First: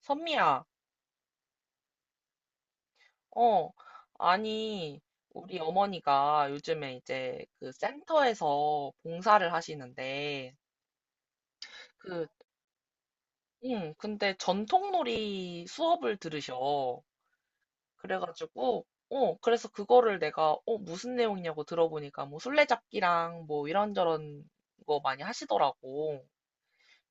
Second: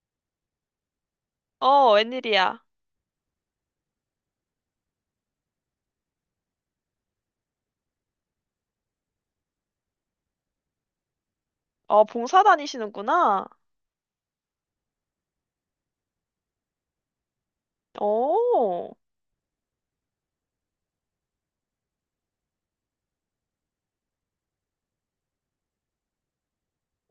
선미야, 어, 웬일이야? 어, 아니, 우리 어머니가 요즘에 이제 그 센터에서 봉사를 하시는데, 어, 그, 봉사 다니시는구나. 응, 근데 전통놀이 수업을 들으셔. 그래가지고, 오, 그래서 그거를 내가, 무슨 내용이냐고 들어보니까 뭐 술래잡기랑 뭐 이런저런 거 많이 하시더라고.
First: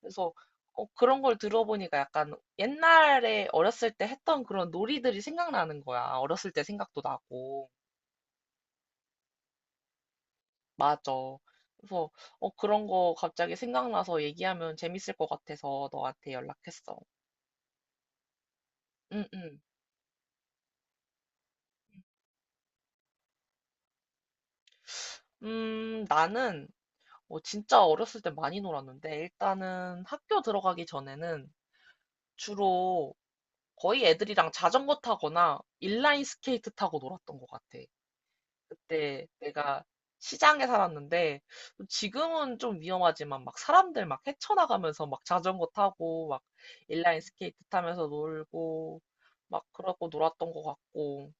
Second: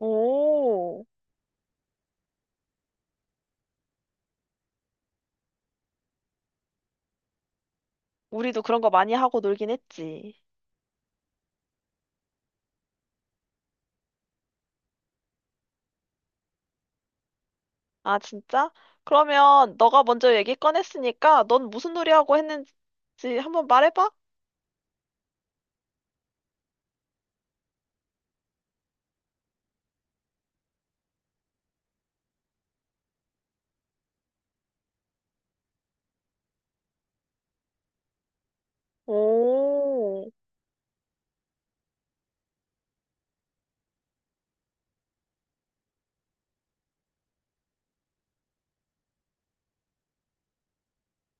그래서, 그런 걸 들어보니까 약간 옛날에 어렸을 때 했던 그런 놀이들이 생각나는 거야. 어렸을 때 생각도 나고. 우리도 그런 거 많이 하고 놀긴 했지. 맞아. 그래서 그런 거 갑자기 생각나서 얘기하면 재밌을 것 같아서 너한테 연락했어. 아, 진짜? 응, 응. 그러면 너가 먼저 얘기 꺼냈으니까 넌 무슨 놀이 하고 했는지 한번 말해봐. 나는 진짜 어렸을 때 많이 놀았는데 일단은 학교 들어가기 전에는 주로 거의 애들이랑 자전거 타거나 인라인 스케이트 타고 놀았던 것 같아. 그때 내가 오, 시장에 살았는데 지금은 좀 위험하지만 막 사람들 막 헤쳐나가면서 막 자전거 타고 막 인라인 스케이트 타면서 놀고 막 그러고 놀았던 것 같고,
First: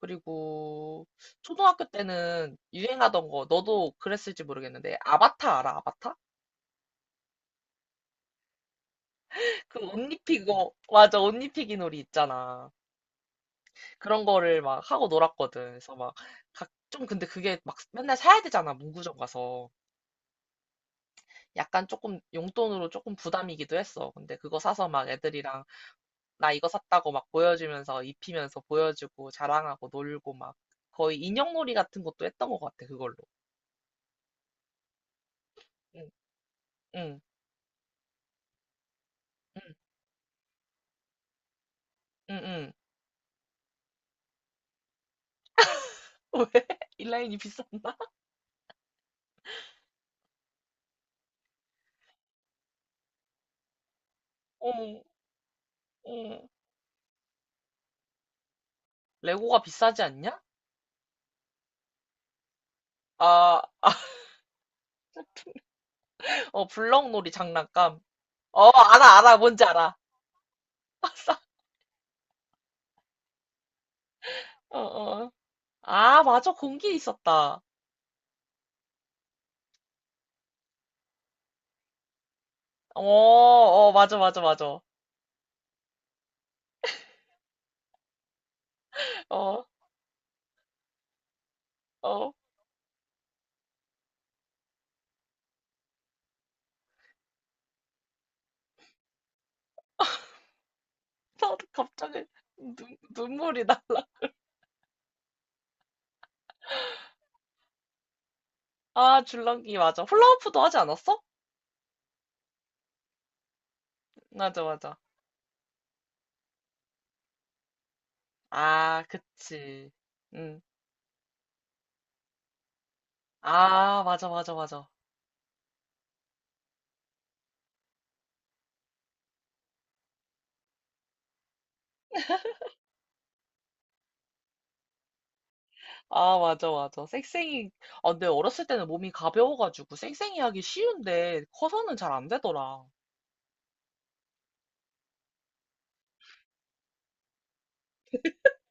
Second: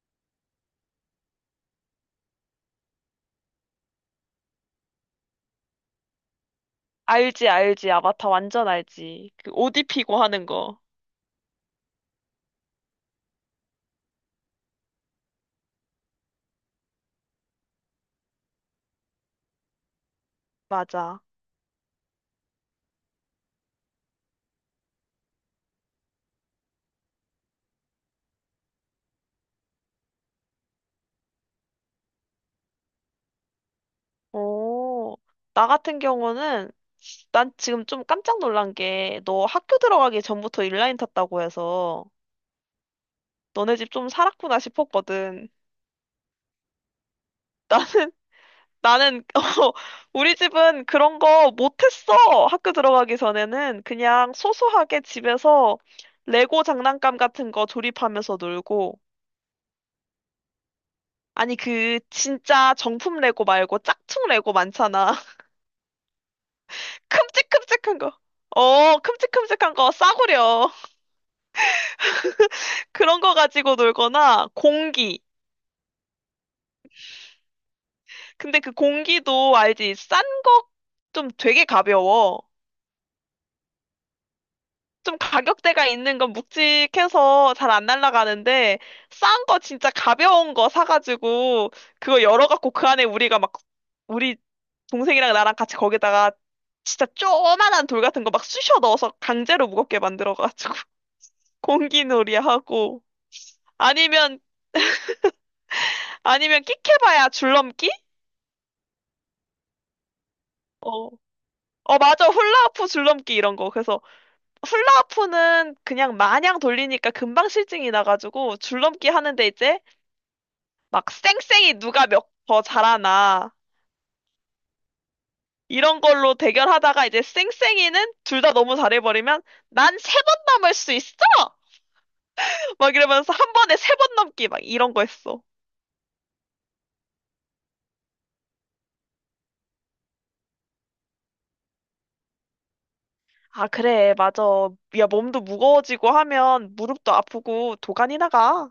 그리고 초등학교 때는 유행하던 거 너도 그랬을지 모르겠는데, 아바타 알아? 아바타? 알지, 알지. 아바타 완전 알지. 그 옷 그옷 입히고 하는 입히고, 거. 맞아, 옷 입히기 놀이 있잖아. 그런 거를 막 하고 놀았거든. 그래서 막 각 좀, 근데 그게 막 맨날 사야 되잖아. 문구점 가서 맞아. 약간 조금 용돈으로 조금 부담이기도 했어. 근데 그거 사서 막 애들이랑 나 이거 샀다고 막 보여주면서 입히면서 보여주고 자랑하고 놀고 막 거의 인형놀이 같은 것도 했던 것 같아, 그걸로. 오, 나 같은 응, 경우는 응, 난 지금 좀 깜짝 놀란 게 너 응, 학교 들어가기 전부터 인라인 탔다고 해서 응, 응. 너네 집 좀 살았구나 싶었거든. 왜? 인라인이 나, 비쌌나? 나는, 어, 우리 집은 그런 거 못했어. 학교 들어가기 전에는 그냥 소소하게 어, 집에서 어. 레고 장난감 같은 거 조립하면서 놀고. 레고가 비싸지 않냐? 아니, 그, 진짜 정품 레고 아, 말고 아, 짝퉁 레고 많잖아. 어, 블럭놀이 큼직큼직한 장난감. 거. 어, 어, 알아, 알아, 뭔지 큼직큼직한 거 알아. 싸구려. 그런 거 가지고 놀거나 어, 공기. 어. 아, 맞아, 공기 있었다. 근데 그 공기도 알지? 싼 거 좀 되게 가벼워. 어, 어, 맞아, 맞아, 맞아. 좀 가격대가 있는 건 묵직해서 잘 안 날아가는데 싼 거 어, 진짜 가벼운 거 사가지고 그거 어. 열어갖고 그 안에 우리가 막 우리 동생이랑 나랑 같이 거기다가 진짜 쪼만한 돌 같은 거 막 쑤셔 넣어서 강제로 무겁게 만들어가지고 나도 갑자기 공기놀이 하고 눈물이 날라. 아니면 아니면 끽해봐야 줄넘기? 아, 줄넘기 맞아. 훌라후프도 하지 어. 않았어? 어, 맞아. 훌라후프 줄넘기 이런 거. 그래서 맞아, 맞아. 훌라후프는 그냥 마냥 돌리니까 금방 실증이 나가지고 아, 줄넘기 하는데 이제 그치. 응. 막 쌩쌩이 누가 몇 더 잘하나 아, 맞아, 맞아, 맞아. 이런 걸로 대결하다가 이제 쌩쌩이는 둘 다 너무 잘해버리면 난 세 번 넘을 수 있어! 막 이러면서 한 번에 세 번 넘기 막 이런 거 했어. 아, 맞아, 맞아. 쌩쌩이. 아, 근데 어렸을 때는 몸이 가벼워가지고 쌩쌩이 하기 쉬운데 커서는 잘 안 되더라. 아, 그래, 맞아. 야, 몸도 무거워지고 하면 무릎도 아프고 도가니 나가.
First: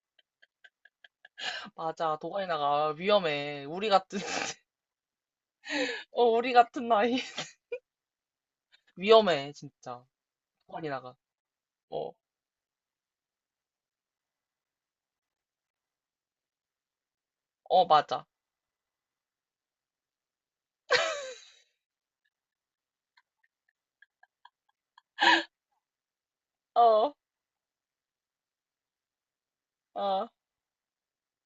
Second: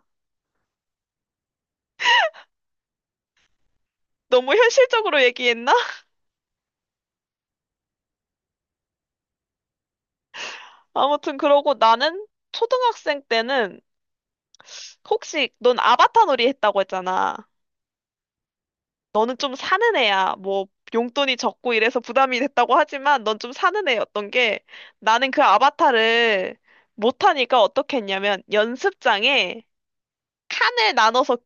맞아, 도가니나가, 아, 위험해. 우리 같은, 너무 현실적으로 얘기했나? 어, 우리 같은 나이. 위험해, 진짜. 도가니나가. 아무튼 그러고 어, 나는 초등학생 때는 혹시 넌 아바타 놀이 했다고 했잖아. 어, 맞아. 너는 좀 사는 애야. 뭐 용돈이 적고 이래서 부담이 됐다고 하지만 넌 좀 사는 애였던 게 나는 그 아바타를 어, 어, 못하니까 어떻게 했냐면 연습장에 어, 칸을 나눠서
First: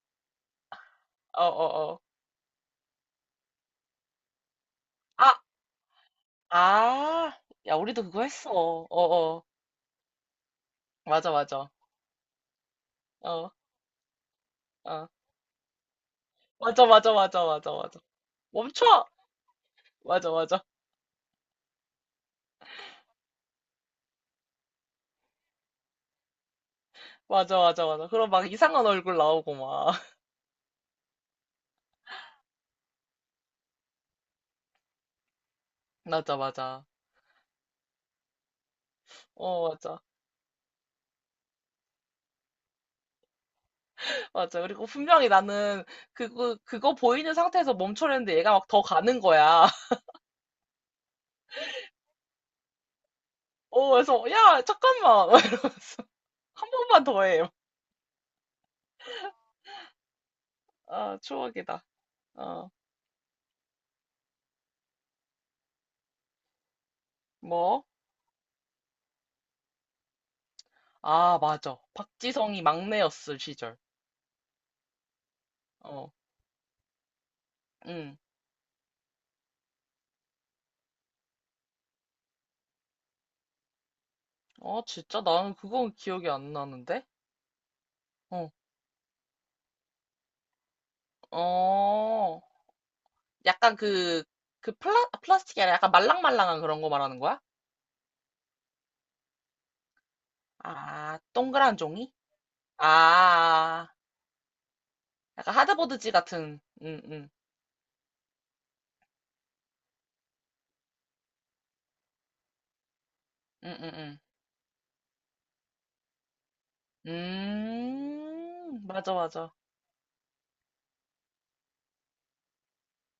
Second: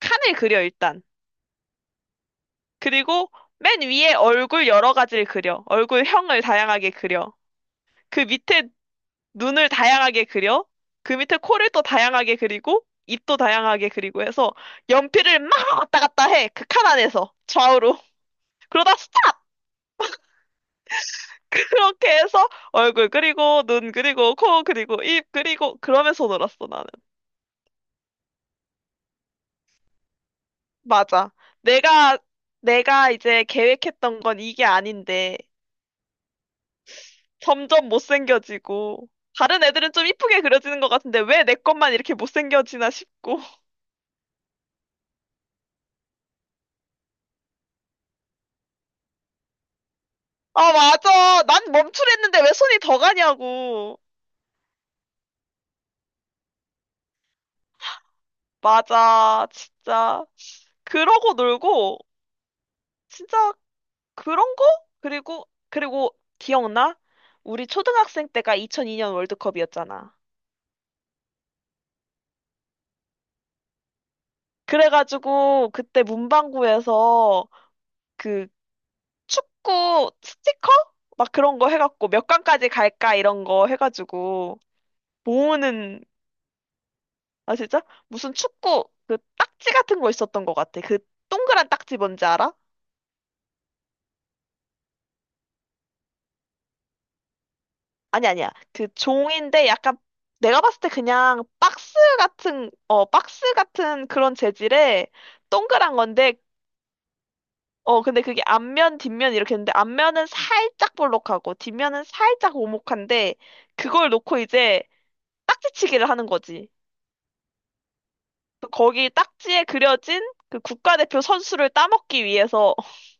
칸을 그려 일단. 어, 어. 그리고 맨 위에 얼굴 여러 가지를 아, 그려. 얼굴형을 다양하게 그려. 아, 야, 우리도 그거 그 했어. 밑에 어어. 눈을 다양하게 그려. 그 맞아, 밑에 맞아. 코를 또 다양하게 그리고 입도 어, 다양하게 그리고 해서 어. 연필을 막 왔다 갔다 해. 그 맞아, 칸 맞아, 안에서 맞아, 맞아, 좌우로. 맞아. 멈춰! 그러다 맞아, 맞아. 그렇게 해서 얼굴 그리고 눈 그리고 코 그리고 입 그리고 그러면서 놀았어 나는. 맞아, 맞아, 맞아. 그럼 막 이상한 얼굴 나오고 막. 맞아. 내가 내가 이제 계획했던 건 이게 아닌데 맞아, 맞아. 점점 못생겨지고 다른 어, 애들은 맞아. 좀 이쁘게 그려지는 것 같은데 왜 내 것만 이렇게 못생겨지나 싶고. 맞아. 그리고 분명히 나는 그거 보이는 상태에서 멈춰려는데 얘가 막 더 가는 거야. 아 맞아. 난 멈추랬는데 왜 손이 더 어, 가냐고. 그래서, 야, 잠깐만. 막 이러면서. 한 번만 더 해. 맞아. 진짜. 아, 그러고 추억이다. 놀고 어, 진짜 그런 거? 그리고 기억나? 우리 뭐? 초등학생 때가 2002년 월드컵이었잖아. 아, 맞아. 박지성이 막내였을 시절. 그래가지고 그때 어, 문방구에서 응. 그 축구 스티커? 막 그런 거 해갖고 몇 강까지 갈까 이런 거 해가지고 아, 진짜? 나는 그건 모으는, 기억이 안 나는데? 아 진짜? 무슨 어, 축구 그 딱지 같은 거 있었던 것 같아. 그 동그란 딱지 뭔지 어, 알아? 약간 그 플라스틱이 아니라 약간 말랑말랑한 그런 거 말하는 거야? 아니 아니야. 그 종인데 약간 내가 봤을 때 아, 그냥 동그란 박스 종이? 같은 어 박스 아, 같은 그런 재질의 약간 동그란 하드보드지 건데 같은, 응, 응, 어 근데 그게 앞면 뒷면 이렇게 있는데 앞면은 살짝 볼록하고 뒷면은 살짝 오목한데 응, 응, 그걸 응. 놓고 이제 딱지치기를 하는 거지. 그 거기 맞아, 맞아. 딱지에 그려진 그 국가대표 선수를 따먹기 위해서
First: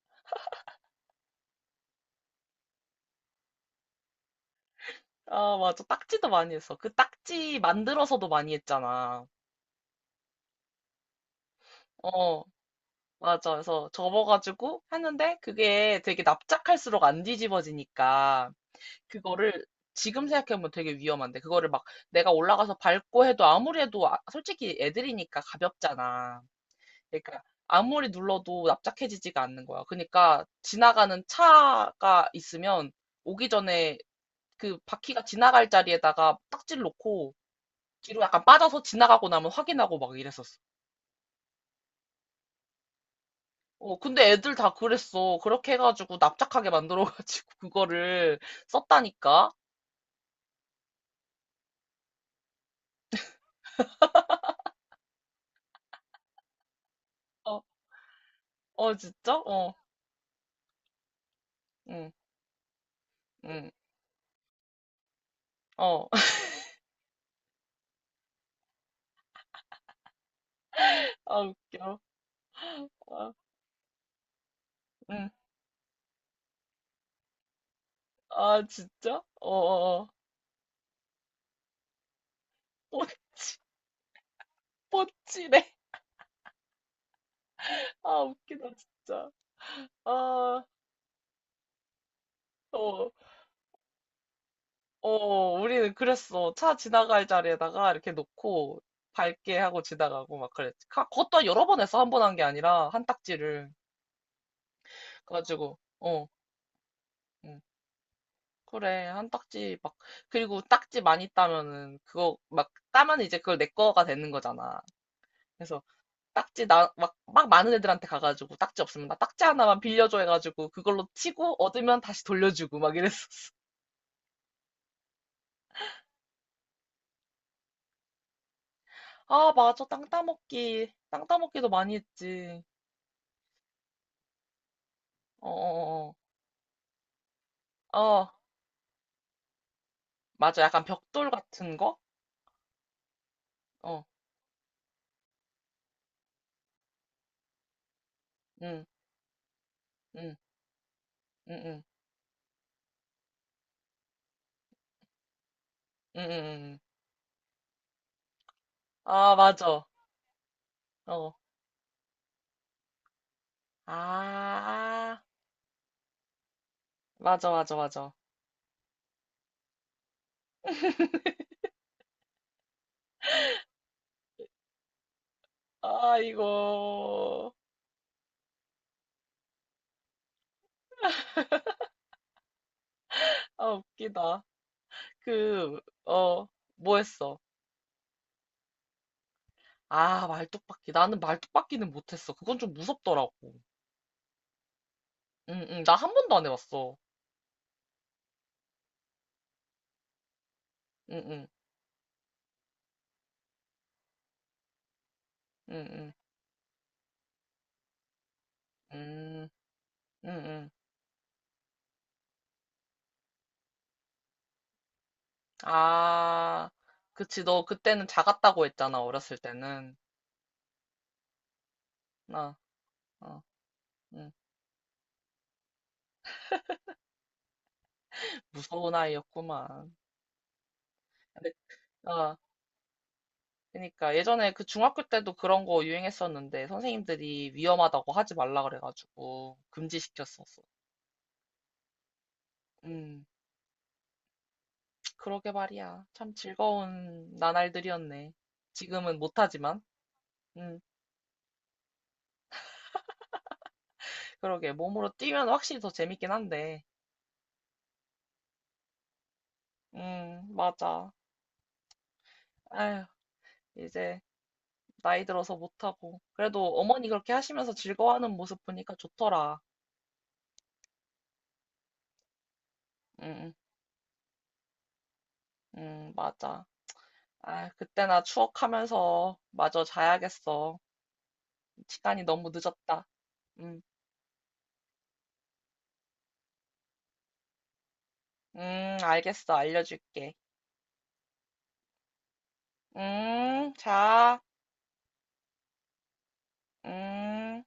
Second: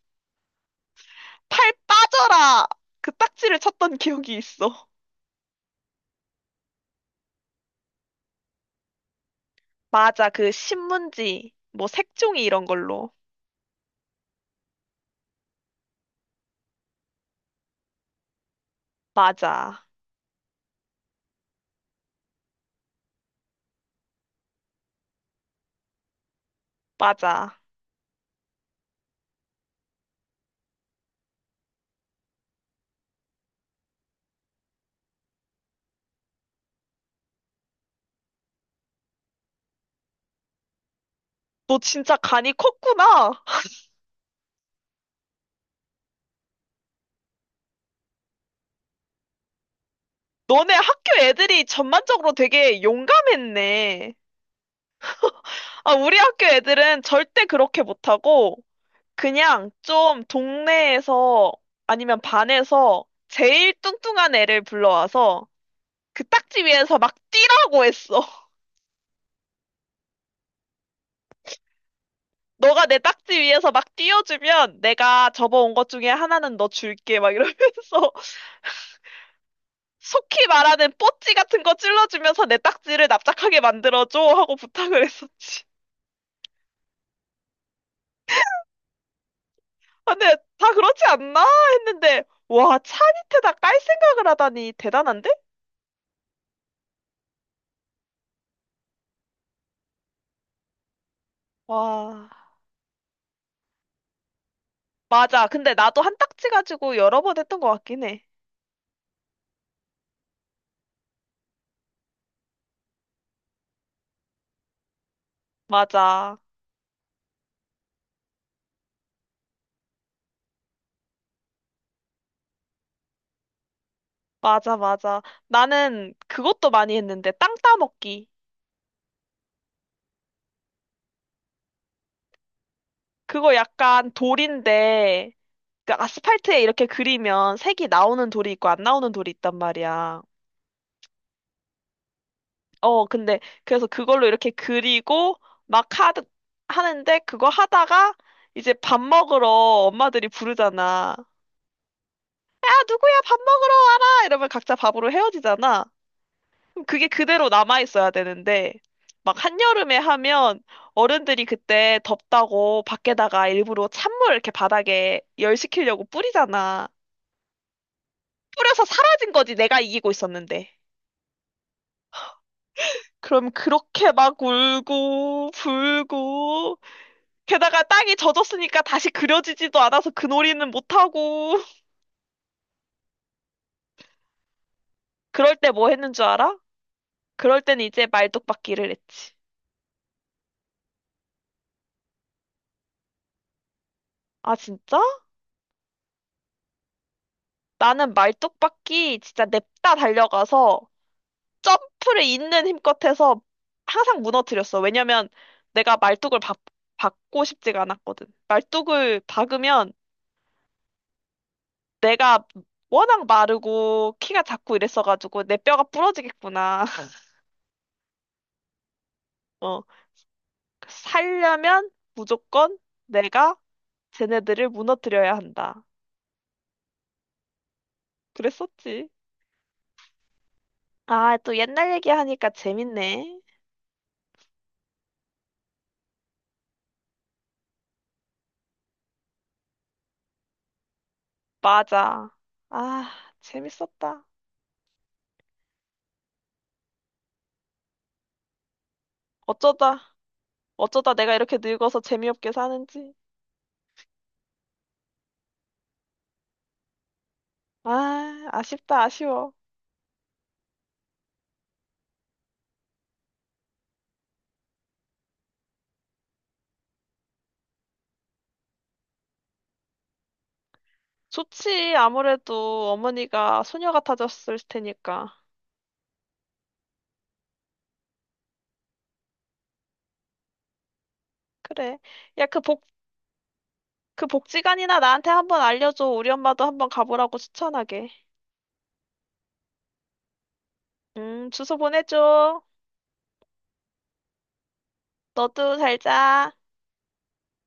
팔 빠져라 그 딱지를 쳤던 기억이 있어. 아, 맞아. 딱지도 많이 했어. 그 딱지 만들어서도 많이 했잖아. 맞아. 그 신문지 뭐 색종이 어, 이런 걸로. 맞아. 그래서 접어가지고 했는데 그게 되게 납작할수록 안 뒤집어지니까. 그거를 맞아. 지금 생각해보면 되게 위험한데 그거를 막 내가 올라가서 밟고 해도 아무리 해도 솔직히 애들이니까 가볍잖아. 그러니까 맞아. 아무리 눌러도 납작해지지가 않는 거야. 그러니까 지나가는 차가 있으면 오기 전에 그 바퀴가 지나갈 자리에다가 딱지를 놓고 뒤로 약간 빠져서 지나가고 나면 확인하고 막 이랬었어. 너 진짜 간이 컸구나. 어, 근데 애들 다 그랬어. 그렇게 해가지고 납작하게 만들어가지고 그거를 썼다니까. 너네 학교 애들이 전반적으로 되게 용감했네. 아, 우리 학교 애들은 절대 어, 그렇게 못하고, 어, 진짜? 그냥 어, 좀 동네에서 응, 아니면 반에서 응, 제일 뚱뚱한 애를 불러와서 어. 그 딱지 위에서 막 뛰라고 했어. 아, 웃겨. 너가 내 아, 딱지 위에서 막 뛰어주면 응. 내가 접어온 것 중에 하나는 너 줄게. 막 이러면서. 아, 진짜? 어어어. 속히 말하는 뽀찌 같은 거 찔러주면서 내 딱지를 뽀찌, 납작하게 만들어줘 하고 부탁을 했었지. 뽀찌래. 아, 웃기다, 진짜. 아, 근데 아, 다 그렇지 않나 했는데 와, 찬 어, 이트다 깔 생각을 하다니 대단한데? 어, 우리는 그랬어. 차 지나갈 자리에다가 이렇게 놓고 밟게 하고 지나가고 막 그랬지. 그것도 여러 번 했어. 한 번 와, 한게 아니라, 한 딱지를. 맞아. 근데 그래가지고, 나도 한 어, 딱지 가지고 여러 번 응. 했던 것 같긴 해. 그래, 한 딱지 막, 그리고 딱지 많이 따면은, 그거 막 따면 이제 그걸 내 거가 되는 거잖아. 맞아. 딱지 나, 막, 막 많은 애들한테 가가지고 딱지 없으면 나 딱지 하나만 빌려줘 해가지고 그걸로 치고 얻으면 다시 돌려주고 막 이랬었어. 맞아. 나는 그것도 많이 했는데 땅 따먹기. 아, 맞아. 땅 따먹기. 땅 따먹기도 많이 했지. 그거 약간 돌인데 그 어어어, 아스팔트에 이렇게 그리면 색이 어, 어, 어. 나오는 어, 돌이 있고 안 나오는 돌이 있단 말이야. 맞아. 약간 벽돌 같은 거? 어, 근데 그래서 어, 그걸로 이렇게 그리고 막 하는데 그거 하다가 이제 응, 밥 먹으러 엄마들이 응, 부르잖아. 응, 응, 야, 누구야 밥 먹으러 와라! 이러면 각자 밥으로 헤어지잖아. 응, 응. 응. 응. 그럼 그게 그대로 남아있어야 되는데 아, 막 맞아. 한여름에 하면 어. 어른들이 그때 덥다고 밖에다가 일부러 찬물 이렇게 아, 바닥에 열시키려고 뿌리잖아. 맞아, 맞아, 맞아. 뿌려서 사라진 거지 내가 이기고 있었는데. 그럼 그렇게 막 울고 아, 이거. 불고 게다가 땅이 젖었으니까 다시 그려지지도 않아서 그 놀이는 못하고. 아, 웃기다. 그럴 때 그, 뭐 했는 줄 어, 알아? 뭐 했어? 그럴 땐 이제 말뚝박기를 했지. 아, 말뚝박기. 나는 말뚝박기는 못했어. 그건 좀 무섭더라고. 아, 진짜? 응, 응. 나 한 번도 안 해봤어. 나는 말뚝박기 진짜 냅다 달려가서 응, 응, 점프를 있는 힘껏 해서 항상 무너뜨렸어. 왜냐면 응, 내가 응, 말뚝을 박, 박고 싶지가 않았거든. 말뚝을 응, 박으면 응, 응. 내가 워낙 마르고 키가 작고 이랬어가지고 내 뼈가 아, 부러지겠구나. 그치. 너 그때는 작았다고 했잖아. 어렸을 어, 때는. 살려면 아, 무조건 어, 내가 응. 쟤네들을 무너뜨려야 한다. 무서운 그랬었지. 아이였구만. 아, 근데, 또 옛날 아, 얘기하니까 재밌네. 그러니까 예전에 그 중학교 때도 그런 거 유행했었는데 선생님들이 위험하다고 하지 말라 그래가지고 금지시켰었어. 맞아. 아, 음, 재밌었다. 그러게 말이야. 참 즐거운 나날들이었네. 지금은 못하지만. 어쩌다, 음, 어쩌다 내가 이렇게 늙어서 재미없게 사는지. 그러게. 몸으로 뛰면 확실히 더 재밌긴 한데. 아, 아쉽다, 아쉬워. 맞아. 아휴, 이제 나이 들어서 못하고. 그래도 어머니 그렇게 하시면서 즐거워하는 모습 보니까 좋더라. 좋지. 아무래도 음, 어머니가 소녀 같아졌을 테니까. 맞아. 아, 그때나 추억하면서 마저 자야겠어. 그래. 시간이 야, 너무 그 복, 늦었다. 음, 그 복지관이나 나한테 한번 알려줘. 우리 엄마도 한번 가보라고 추천하게. 알겠어. 알려줄게. 주소 보내줘. 자, 너도 잘 자. 음.